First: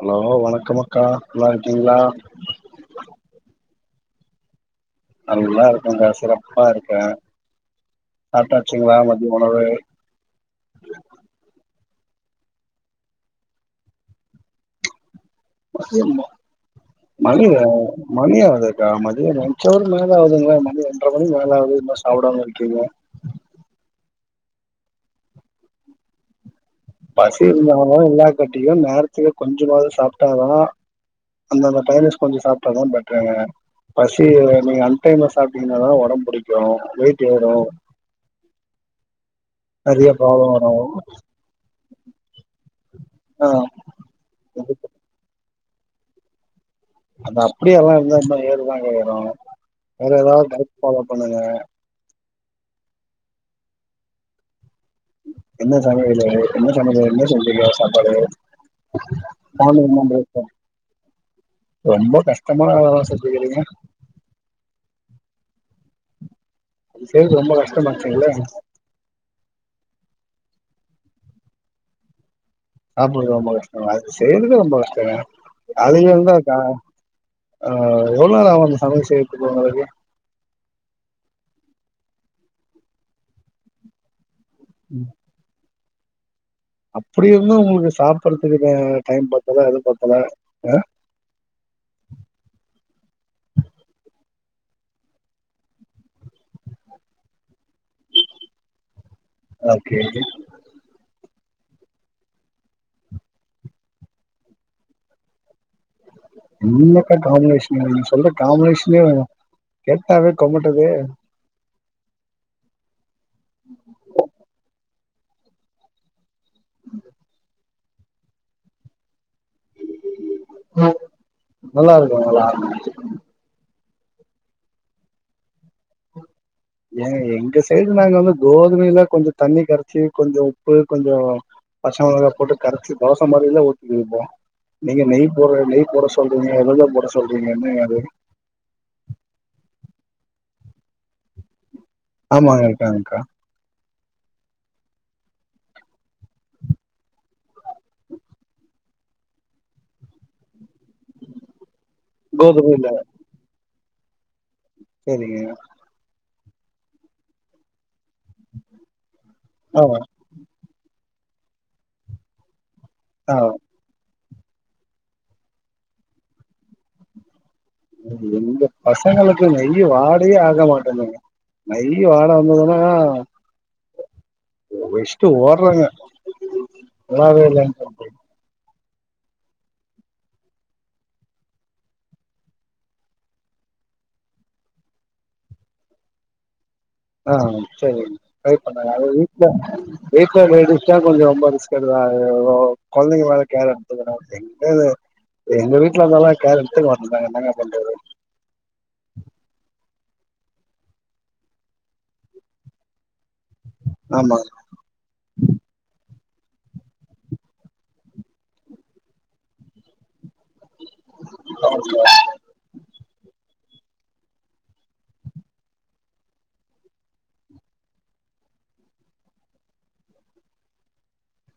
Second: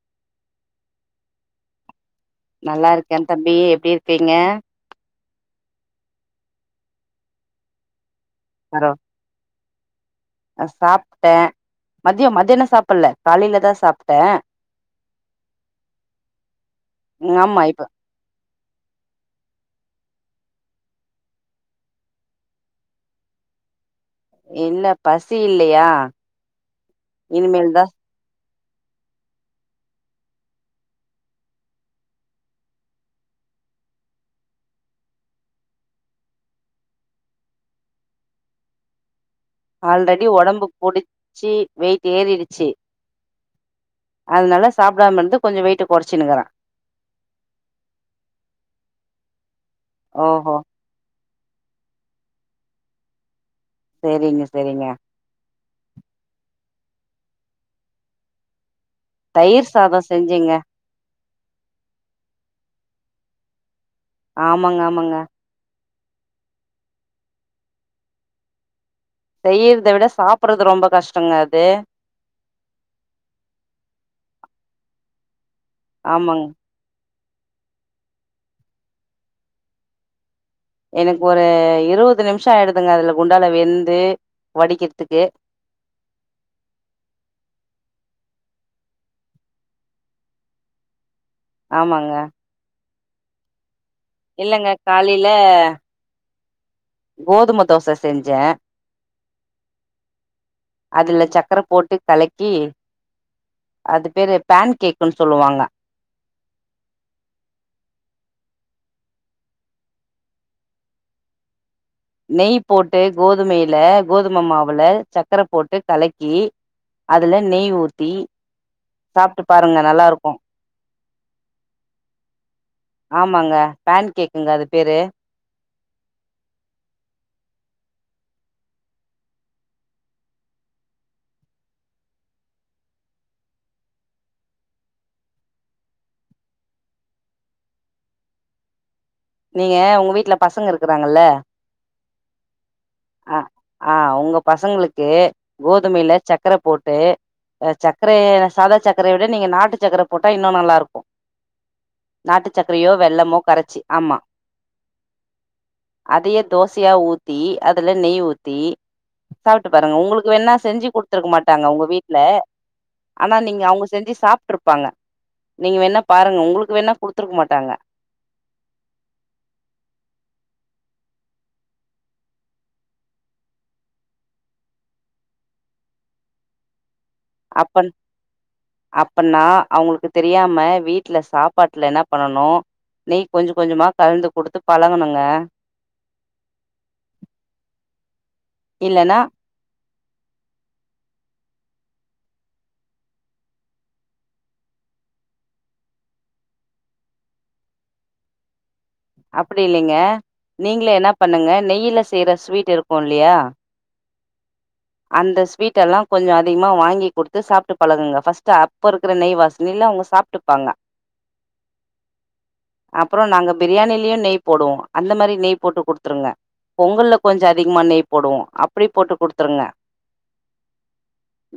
hello வணக்கம் அக்கா நல்லாம் இருக்கீங்களா நல்லா இருக்கேன் தம்பி எப்படி இருக்கீங்க நல்லா இருக்கேகா சிறப்பா இருக்கேன் பரோ சாப்டாச்சுங்களா மதிய உணவு அ சாப்பிட்டேன் மதியோ மதியான சாப்பில காலையில தா சாப்ட்டே மன ஆமா இப்ப மணி அதது மதியம் லஞ்சவரு ஒரு மேல ஆகுதுங்கள மணி ஒன்றரை மணி மேல ஆகுது இன்னும் சாப்பிடாமனு இருக்கீங்க இல்ல பசி இல்லையா பசி இனிமேல் இருந்தா தா என்ன இல்லாட்டி என் கட்டும் நேரத்துல கொஞ்சமாவது சாப்பிட்டாதான் அந்தந்த டைமிங்ஸ் கொஞ்சம் சாப்பிட்டாதான் பெட்டர் பசி நீங்க அன்டைம்ல சாப்பிட்டீங்கன்னாதான் உடம்பு பிடிக்கும் வெயிட் ஏரும் ஆல்ரெடி உடம்பு புடிச்சு வெயிட் ஏறிடுச்சு ஆ அதனால சாப்பிடாம இருந்து கொஞ்சம் வெயிட்டு குறைச்சுக்கிறான் அத அப்படியே எல்லாம் இருந்தா ஏறுதானு கேக்குறோம் வேற ஓஹோ ஏதாவது க பொண்ணுங்க செரிங்க செரிங்க என்ன சமையல் என்ன சமையல் என்ன செஞ்சீங்க சாப்பாடு தயிர் மார்னிங் சாதம் தான் ப்ரோ செஞ்சேங்க ரொம்ப கஷ்டமா வேலை செய்யிறீங்க ஆமாங்க ஆமாங்க செரி ரொம்ப கஷ்டமாச்சுங்களே செய்யறதை விட சாப்பறது ரொம்ப கஷ்டங்க அது சாப்புறது ரொம்ப கஷ்டம் அது செய்யறது ரொம்ப கஷ்டம் [unintelligible] ஆஹ் ஆமாங்க நேரம் ஆச்சு சமையல் செய்யுறதிற்கு உங்களுக்கு எனக்கு ஒரு இருபது நிமிஷம் ஆயிடுதுங்க அதுல குண்டால வெந்து வடிக்கிறதுக்கு அப்படி இருந்தும் உங்களுக்கு சாப்படுறதுக்குக்க டைம் பத்தல அது பத்தல ஆமாங்க [inaudible] இல்லங்க காலையில கோதும தோசை செஞ்சேன் ஓகே அதுல சக்க சக்கரை போட்டு கலக்கி அது பேரு பேன் கேக்குன்னு சொல்லுவாங்க என்னக்கா காம்பினேஷன் நீ சொல்ற காம்பினேஷனே கேட்டாவே கோமட்டதுதே நெய் போட்டு கோதுமையில கோதுமை மாவுல சர்க்கரை போட்டு கலக்கி அதுல நெய் ஊத்தி சாப்பிட்டு பாருங்க நல்லா இருக்கும் நல்லா இருக்கு ஆமாங்க பேன் கேக்குங்க அது பேரு ஏன் எங்க சைடு நாங்க வந்து கோதுமைையில கொஞ்சம் தண்ணி கரைச்சு கொஞ்சம் உப்பு கொஞ்சம் பச்சை மிளகா போட்டு கரைச்சு தோசை மாதிரி எல்லாம் ஊத்தி திம்போம் நீங்க நெய் போடுற நெய் போட சொல்றீங்க ஏதுஏதோ போட சொல்றீங்க என்னங்க அது நீங்க உங்க வீட்டு்ல பசங்க இருக்கறாங்கல்ல ஆமாங்க பிரங்க்கா ஆஹ் உங்க பசங்களுக்கு கோதுமையில சக்கரை போட்டு சக்கரைய சாதா சக்க சக்கரை விட நீங்க நாட்டு சக்கரைய போட்டா இன்னும் நல்லா இருக்கும் நாட்டு கோதுமைல சக்கரயோ வெள்ளமோ கரச்சி ஆமா செரிங்க அதைய தோசயா ஊத்தி அதுல நெய் ஊதி சாட்டு ஆ பாருங்க உங்களுக்கு வேணா செஞ்சி கத்ருக்க மாட்டாங்க உங்க வீட்ல ஆ ஆனா நீங்க அவங்கொ செஞ்ச சாப்ப இருப்பாங்க நீங்க வேணா பாருங் உங்களுக்கு வேணா கொடுத்துருக்க மாட்டாங்க எங்க பசங்களுக்கு நெய் வாடேயே ஆக மாட்டேங்குங்க நெய் வாட வந்ததுன்னா வெச்ட்டு ஓட்றாங்க என்ன வேலை அப்னா அவங்களுக்கு தெரியாம வீட்டுல சாப்பாட்டுல என்ன பண்ணனு நீ கொஞ்சு கொஞ்சமா கலந்து கொடுத்து பழங்கணுங்க ஆஹ செரி ட்ரை பண்ண இல்லன்னா வீட்டுல வீட்டு்ல லேடிஸ் தா கொஞ்ச ரொம்ப ரிஸ்க் எடுது குழந்தைங்க மேல கேர் எடுத்துக்க எங்க எங்க வீட்டுல இருந்தாலு கேர் எடுத்துக்க மாட்ரங்க என்னாங்க பண்றது அப்டில்லலைங்க நீங்க என்ன பண்ணுங்க நெயில செய்யற ஸ்வீட் இருக்குலியா ஆமா கொஞ்ச அதிகமாக வாங்கி கொடுத்து சாப்பிட்டு பழகுங்க பர்ஸ்ட் அப்ப இருக்கிற நெய் வாசின இலை அவங்க சாப்பட் ப்பங்க அப்புற நாங்க பிரியாணியிலயு நெய் போடுவோ அந்த மாரி நெய் போட்டு கொடுத்துருங்க பொங்கல கொஞ்ச அதிகமாக நெய் போடுவோம் அப்டி போட்டு கொடுதுருங்க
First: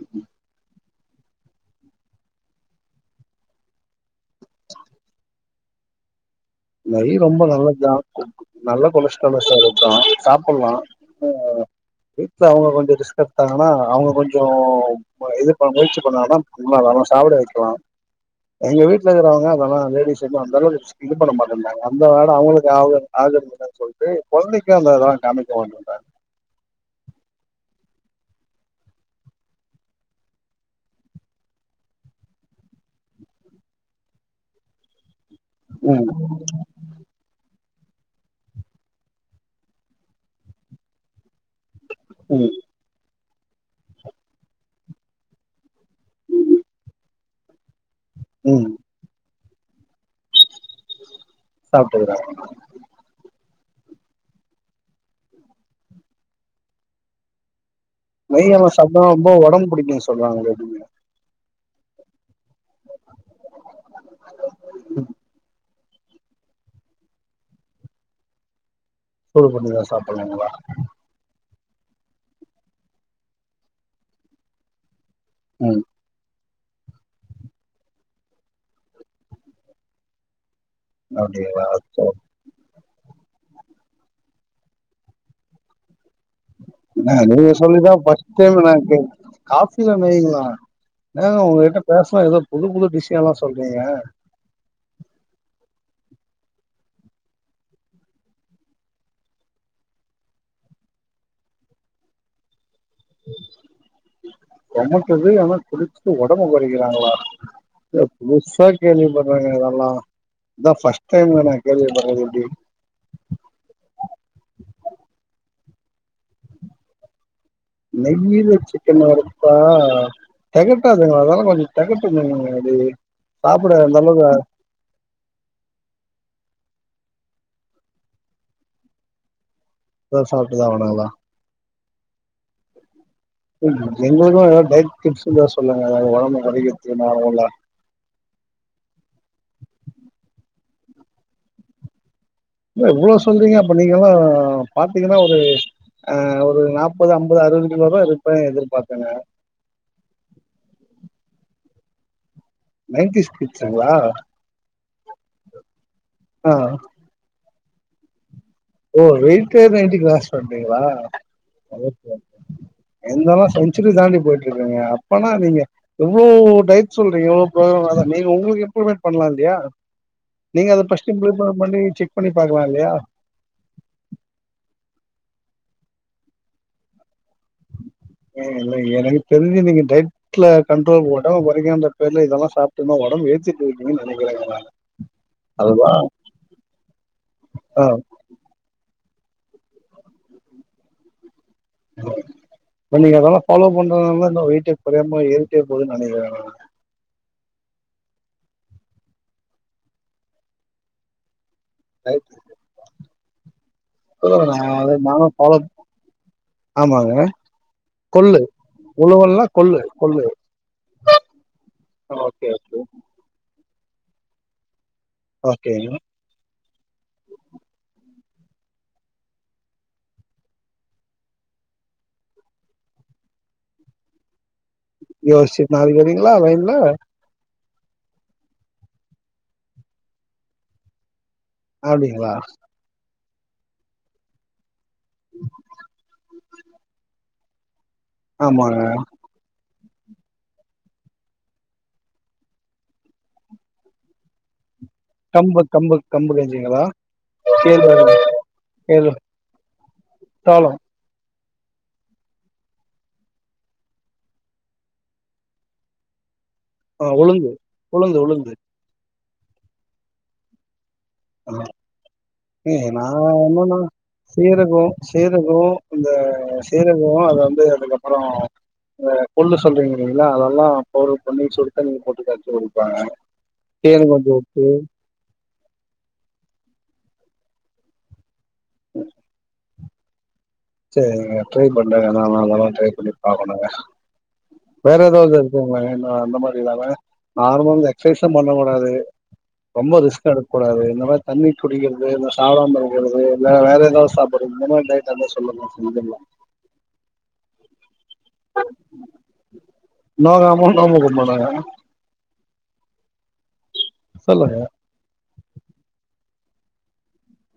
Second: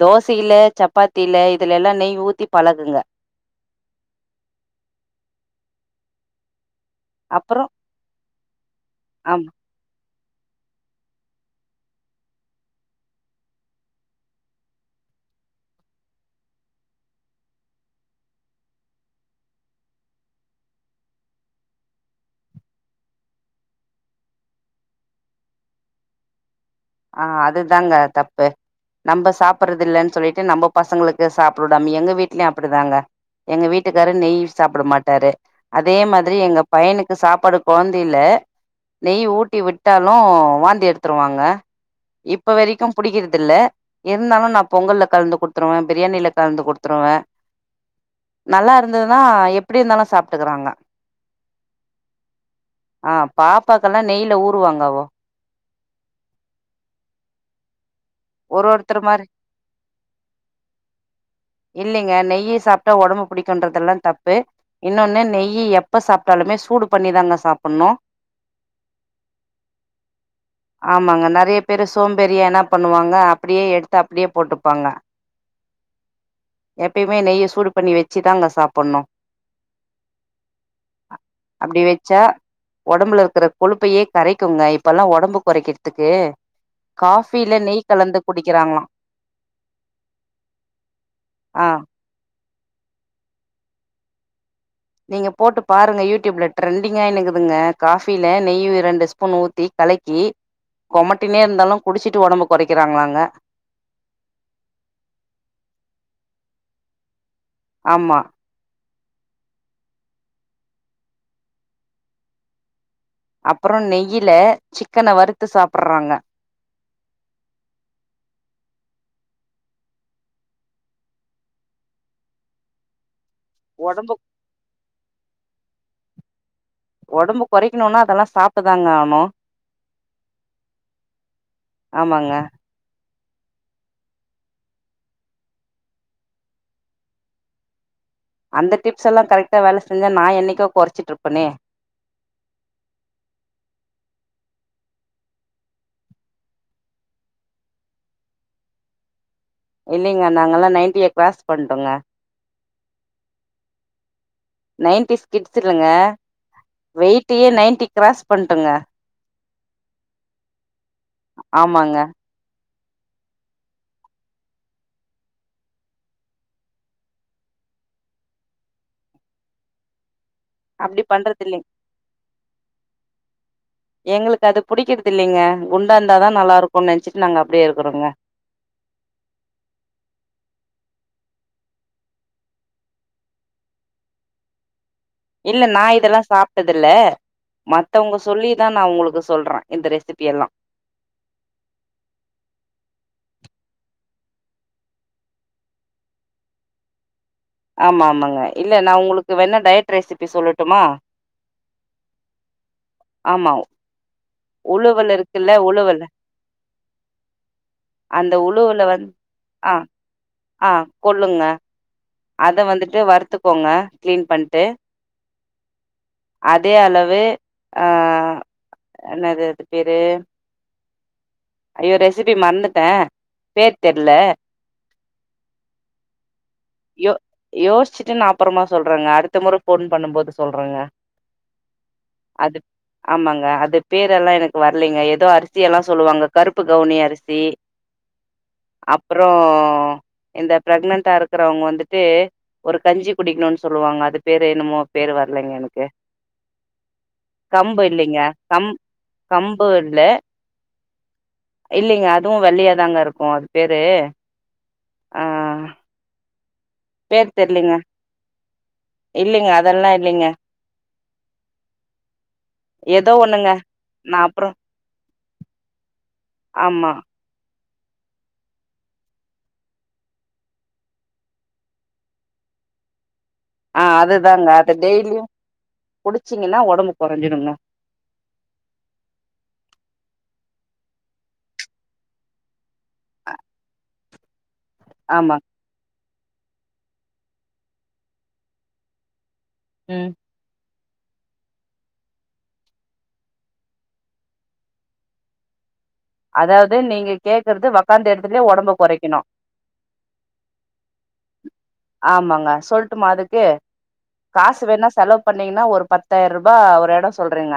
தோசையில சப்பாத்தில இதுலலாம் நெய் ஊத்தி பழகுங்க [inaudible] நெய் ரொம்ப அப்புறம் நல்தா நல்ல கொலஸ்சார் ஆம் அதுதா சாப்பிடலா வீட்டுல அவங்க கொஞ்சம் ரிஸ்க் எடுத்தாங்கன்னா அவங்க கொஞ்சம் இது முயற்சி பண்ணாங்க அத சாப்பிட வைக்கலா எங்க வீடல இருக்கிறவங்க அதெல்லா லேடிஸ் எதுவு அந்த அளவுக்கு இது பண்ண மாட்டங்க அந்த இடம் அவங்களுக்கு ஆகு ஆகுறதுன்னு சொல்லிட்டு பள்ளைக்கு அந்த இதான் காமைிக்க வேந்தாங்க ஆஹ் அதுதாங்க தப்பு நம்ம சாப்பிடடுறது இல்லன்னு சொல்லிட்டு நம்ம பசங்களுக்கு சாப்பிடடாம எங்க வீட்லயும் அப்படிதாங்க எங்க வீட்டுக்கார நெய் சாப்பிட மாட்டாரு அதே ம் மாதிரி எங்க பையனுக்கு சாப்பாடு குழந்தைல நெய் ஊட்டி விட்டாலு வாந்தி எடுத்துருவாங்க இப்ப ம் வரைக்கு பிடிக்கிறது இ இருந்தாலு நா பொங்கல கலந்து கொடுத்துருவே பிரியாணில கலந்து கொடுத்துருவேன் நல்லா இருந்ததுதா எ எப்ப இருதலு சா சாப்பிடுக்கறா ஆ பாப்பாக்கெல்லா நெய்ல ஊருவாங்காவ நெய் ஒரு நம்ம சாம் ஒருத்தர் மாரி ரொம்ப உடம்பு புடிக்கு சொல்றாங்களேட இல்லேங்க நெய்யை சாப்பிட்டா உடம்பு பிடிக்கன்ற எல்லா தப்பு இன்னொன்னு நெய் இப்ப சாப்பிட்டாலுமே சூடு பண்ணி தாங்க சாப்பிடணும் சூடு பண்ணிதான் சாப்பிடலங்களா பெரு சோம்பேரிய என்னா பண்ணுவாங்க அப்படியே எடுத்து அப்படியே போட்டுப்பாங்க உஹம் எப்பயுமே நெய்ய சூடு பண்ணி வச்சுதா அங்க சாப்பிடணும் அப்டிங்களா அப்படி வச்சா உடம்புல இருக்கிற கொழுப்பையே கரைக்குங்க இப்பெல்லாம் உடம்பு குறைக்கிறதுக்கு நீங்க சொல்லிதான் கலந்து பஸ்ட்டைம் குடிக்கிறாங்களா காபில நங்களாம் நாங்க ஆ உங்ககிட்ட பேசலாம் அத புது புழு விஷயம் எல்லாம் சொல்றீங்க நீங்க போட்டு பாருங்க யூடியூப்ல டரெண்டிங்காக்குதுங்க காஃபில நெய் ரெண்டு ஸ்பூன் ஊத்தி கலக்கி கொமட்டினே இருந்தாலும் குடிச்சிட்டு உடம்பு குறைக்க கொட்டுது ஆனா குடிச்ச உடம்பு வரை இருக்கிறாங்களா ஆமா புதுசா கேள்வி பறங்கல்லா இந்தான் ஃஸ்ட் டைம் கேள்வி பரறதுடி அப்புறம் நெயில சிக்கன வறுத்து சாப்பிடுறாங்க நெய்யில சிக்கன் வருப்பா தகட்டாதுங்க அதாலாம் கொஞ்சம் தகட்டுதுங்க அது சாப்புட ஒடம்பு நல்லதுதா ஒடம்பு கொறைக்கணும்னா அதல்லா சாப்ட்டுதாங்க ஆவுனு அத சாப்ட்டுதா வேணாங்களா ஆமங்க எங்களுக்கு ஏதாது டயட் டிப்ஸ் இருந்தா சொல்லுங்க ஒடம்பு கொறைக்கறதுக்கு என்னாவுள்ள அந்த டிப்ஸ் எல்லா கரெக்ட்டா வேல செஞ்சா நா என்னைக்கோ கொறைச்சிட்டுருப்பனே எவ்ளோ சொல்றீங்க அப்ப நீங்க எல்லா பாத்தீங்கன்னா ஒரு ஆ ஒரு நாற்பது அம்பது அறுபது கிலோ இருப்பே எதிர்பாத்தங்க இல்லங்க நாங்கல்லா நைன்ட்டிய க்ராஸ் பன்டோங்க நைன்டிஸ் கிட்ஸுங்களா நைன்டிஸ் கிட்ஸ் இல்லங்க ஆ வெயிட்டயே நைன் சிக்ராஸ் ஓ வெயிட்டே நைன்ட்டி க்ராஸ் பண்றீங்களா ஆமாங்க எந்தல்லா செஞ்சுரி தாண்டி போயிட்டு இருக்கீங்க அப்பனா நீங்க எவ்வளோ டைட் சொல்றீங்க எவ்ளோ நீங்க உங்களுக்கு இம்ப்ளிமெண்டட் பண்லா இல்லையா நீங்க அத அப்டி பஸ்ட் பண்றது இல்லைங்க இம்ப்ளிமெண்ட் பண்ணி செக் பண்ணி பாக்கலா இல்லயா எங்களுக்கு அது புடிக்கறதில்லங்க குண்டாந்தாதா நல்லா இருக்கும்னு நெனச்சு இல்ல எனக்கு தெரிஞ்சு நீங்க டயட்ல கண்ட்ரோல் ப உடம்ப வ வருக பேர்ல இதெல்லா சாப்ட்டுன்னா ஒடம்பு ஏற்றி பொய்ருக்கீன்னு நெனைக்கிறே இதல்லா இல்ல நா இதல்லா சாப்ட்டதில்ல ஆ மத்தவங்க சொல்லிதா நா உங்களுக்கு சொல்ற இந்த ரெசிபி எல்லா இ நீங்க அதல்லா ஃபாலோ பண்றதுனா வெயிட்டே கொறையமா ஏறிட்டே போதுன்னு நினைக்கற ஆமா ஆமாங்க இல்ல நா உங்களுக்கு வேணா டயட் ரெசிபி சொல்லட்டுமா ஆமா ல்ல உழுவல் நானு இருக்குல்ல ஃபாலோ உழுவல் ஆமாங்க அந்த கொள்ளு உழுவுல உழுவல்னா கொள்ளு கொள்ளு கொல்லுங்க ஓகே ஓகே அத வந்துட்டு வருத்துக்கோங்க க்ளீன் பண்ட்டு ஓகே அதே அளவு அ என்னது அது பேரு ஐயோ ரெசிபி மறந்துட்டே பேரு தெரில யோஸ்ச்சு நாளைக்கு வரீங்களா லைன்ல யோஸ்ச்சுட்டுன் அப்பறமா சொல்றங்க அடுத்த மொற ஃபோன் பண்ணும்போது சொல்றங்க அப்டிங்களா ஆமங்க அது பேரல்லா எனக்கு வர் இல்லைங்க ஏதோ அரிசி எல்லா சொல்லுவாங்க கருப்பு கவுனி அரிசி ஆமாங்க அப்றோ இந்த பிரெக்னன்டா இருக்கிறவங்க வந்துட்டு ஒரு கஞ்சி குடிக்கணும்னு சொல்லுவாங்க அது பேர் என்ணுமோ பேர் வரலைங்க கம்பு எனக்கு கம்பு கம்பு கஞ்சிங்களா கம்பு கேழ்வரகு இல்லைங்க க கேழ் கம்பு இல் சோளம் இல்லைங்க அதுவும் வெள்ளியாதாங்க இருக்கும் அது பேரு ஆஹ் ஆஹ் உளுந்து உளுந்து உளுந்து இல்லைங்க அதெல்லாம் இல்லைங்க நான் ஏதோ ஒண்ணுங்க என்னன்னா நா அப்புறோ சீரக்கும் சேரது இந்த ஆமா சீரகம் அதை வந்து அதுக்கப்புறம் பொல்லு சொல்றீங்க இல்லீங்களா அதெல்லாம் பொரு பொண்ணி சுத்தா நீங்க போட்டு காச்சு கொடுப்பாங்க ஆஹ் அதுதாங்க அதது டெய்லியும்டிச்ச குடிச்சீங்கன்னா உடம்பு குறைஞ்சடுங்க உம் சேரி ரை பண்ட நானல்லாமா பண்ணி பாக்குறேங்க வேற ஏதாவ ஆமா இருக்குங்கள என்ன அந்த மாதிரி இல்லாம நார்மல் எக்சசைஸ்சும் பண்ண கூடாது ரொம்பா ம் ரிஸ்க அட கூடாது இந்த மாிரி தண்ணி குடிக்கிறது இந்த சாட பகிறது வேற ஏதாவது சாப்பிடுறது இந்த மாிரி சொல்லு அதாவது நீங்க கேக்குறது அந்த இடத்துலயே உடம்ப குறைக்கணும் நோகாம நோம்பு கும்பிடுங்க ஆமாங்க சொல்லட்டுமா அதுக்கு சொல்லுங்க காசு வேணா செலவு பண்ணீங்கன்னா ஒரு பத்தாயிரம் ரூபாய அப்பா ஒரு இடம் சொல்றங்க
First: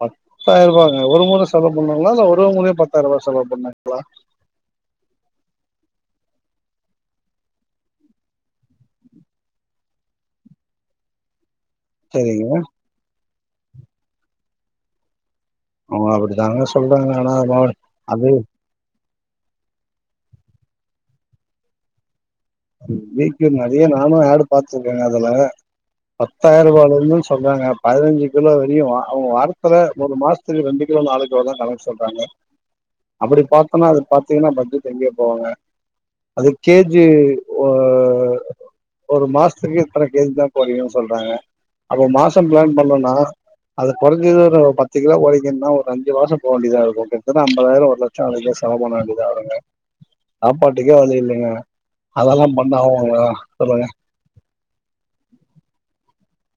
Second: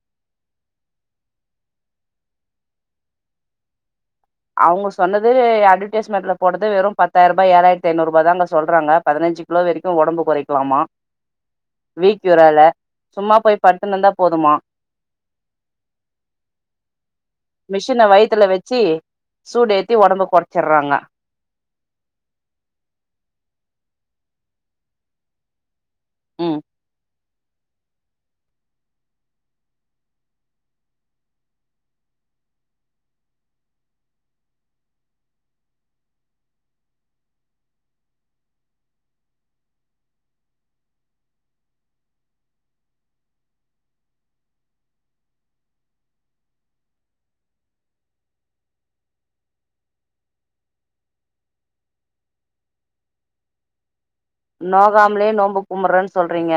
பத்தாயிரம் ரூபாங்க ஒரு முறை செலவு பண்ணாங்களா இல்ல ஒரு முறையும் பத்தாயிரம் ரூபாய் செலவு பண்ணாங்களா அவங்க சொன்னது அட்வர்டைஸ்மெண்ட்ல போட்டது வெறும் பத்தாயிரம் ரூபாய் ஏழாயிரத்த ஐநூறு ரூபாய் தான் அங்க சொல்றாங்க பதினஞ்சு கிலோ வரைக்கும் உடம்பு குறைக்கலாமா சரிங்க வீக்கறல சும்மா போய் படூத்துனந்தா போதுமா அவுங்க அப்படிதானங்க சொல்றாங்க ஆனா மிஷின அது வயிறத்துல வச்சு சூடேத்தி உடம்பு குறைச்சிடறாங்க வீக்யூர் நிறைய நானும் ஆடு பாாரத்துருக்கேன் அதுல ம் பத்தாயிரூபால சொல்றாங்க பதினஞ்சு கிலோ வரையு அவங்க வாரத்துல ஒரு மாசத்துக்கு ரெண்டு கிலோ நாலு கிலோதா கணக்கு சொல்றாங்க அப்டி பாத்தனா அது பாத்தீங்கன்னா பட்ஜெட் எங்கயே போவாங்க அது கேஜி ஒரு மாசத்துக்கு இத்தன கேஜிதா கொறையு சொல்றாங்க அப்போ மாசம் பிளான் பண்ணோம்னா அது கொறஞ்சது ஒரு பத்து கிலோ கொறங்கன்னா ஒரு அஞ்சு மாசம் போ வேண்டியதா இருக்கு கிட்டத்தட்ட ஐம்பதாயிரோ ஒரு லட்சோ அதுக்கே செலவு பண்ண வேண்டியதா வருங்க சாப்பாட்டுக்கே வலி இல்லைங்க அதெல்லா பண்ணு அவ சொல்லுங்க நோகாமலேயே நோன்ம்பு கும்பறன் சொல்றீங்க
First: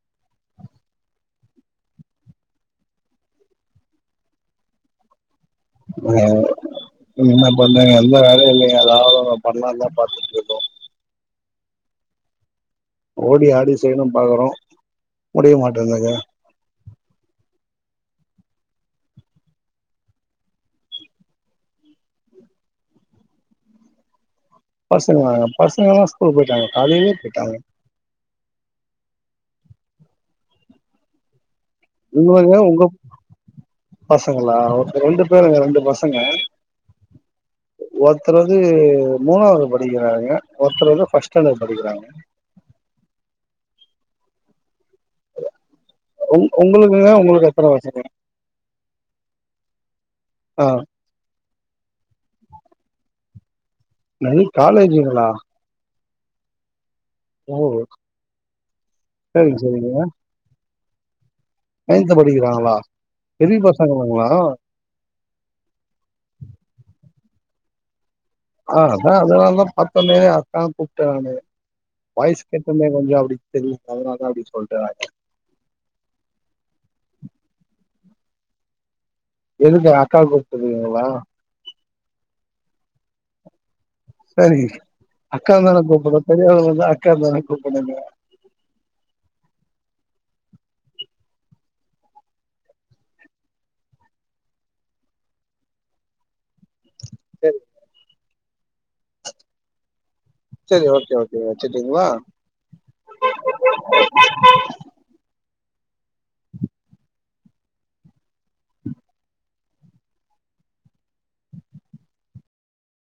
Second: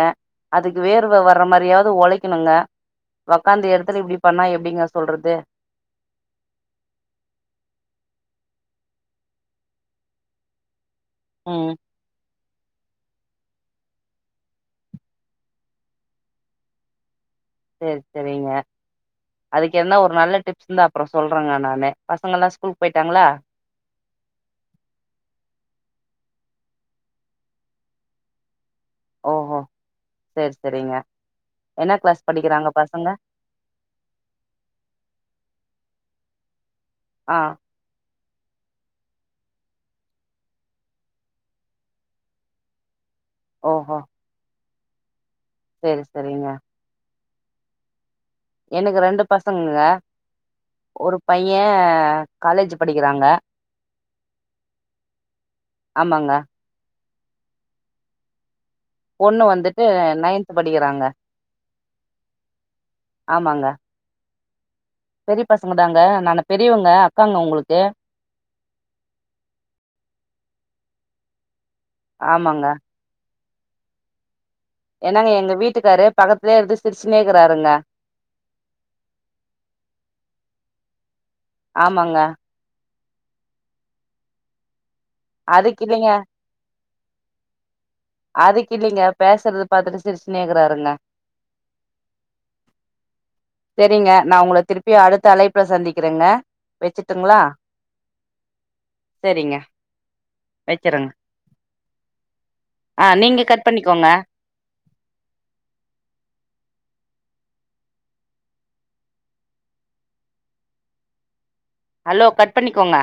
அதுக்கு வேர்வ வர்ற மாரியாவது ஒழைக்கணுங்க உக்காந்த எடத்துல இப்டி பண்ணா எப்டிங்க சொல்றது அ நீங்க என்ன பண்றீங்க எந்த வேலையு இல்லைங்க ஏதாவது பண்லான்தா பாத்துட்ருக்கோ ம் ஓடி ஆடி செய்யணும் பாக்குறோ முடிய மாட்டேங்குது சேரி சேரிங்க அதுக்கு என்ன ஒரு நல்ல டிப்ஸ் இருந்தா அப்றோ சொல்றங்க நானு பசங்கல்லா ஸ்கூல்கு போயிட்டாங்களா பசங்கங்க பசங்கல்லா ஸ்கூல் போயிட்டாங்க காலையிலயே போயிட்டாங்க ஓஹோ சேரி சேரிங்க என்ன கிளாஸ் இங்க படிக்கிறாங்க உங்க பசங்க பசங்களா ரெண்டு பேருங்க ரெண்டு பஸ் பசங்க ஆ ஒருத்தர் வந்து மூணாவது படிக்கிறாங்க ஒருத்தர் வந்து ஃபர்ஸ்ட் ஸ்டேண்டர்ட் படிக்கிறாங்க ஓஹோ சேரி உங் சேரிங்க உங்களுக்குங்க உங்களுக் எத்தன பசங்க எனக்கு ரெண்டு பசங்கங்க ஆ ஒரு பைய காலேஜ் படிக்கிறாங்க என்னது காலேஜுங்களா ஆமாங்க ஓ ஒண்ணு சரிங்க வந்துட்டு சரிங்க நைன்த் படிக் படிக்கிறாங்க நைன்த் படிக்கிறாங்களா பெரிய ஆமாங்க பசங்களாங்களா பெரிய பசங்க தாங்க நானு பெரியவங்க அக்காங்க உங்களுக்கு ஆ அதா அதனாலதா பாத்தோனே அக்கான் கூப்பட்டே நானு வாய்ஸ் ஆமாங்க கேட்டொனே கொஞ்சோ அப்புடி சேரி அதனாலதா அப்டின் சொல் என்னாங்க எங்க வீட்டுக்காரு பக்கத்துலயே இருந்து சிருச்சுனே இருக்குறாருங்க எதுக்கு எங்க அக்காள கூப்புடுக்கங்க எனக்கு வேண்ணா ஆமாங்க சேரி அக்காந்தா அதுக்கு இல்லைங்க [unintelligible] அக்கான்தானே கூப்ட முடியு அதுக்கு இல்லைங்க பேசுறது பாத்துட்டு சிருச்சுன்னே இருக்காருங்க சேரிங்க நா உங்கள திருப்பி அடுத்த அலைப்புல சந்திக்கிறங்க வெச்சுட்டுங்ளா சரி சேரிங்க சேரி ஓகே ஓகே வச்சுட்டீங்ளா ஆ நீங்க கட் பண்ணிக்கோங்க [inaudible] அலோ கட் பண்ணிக்கோங்க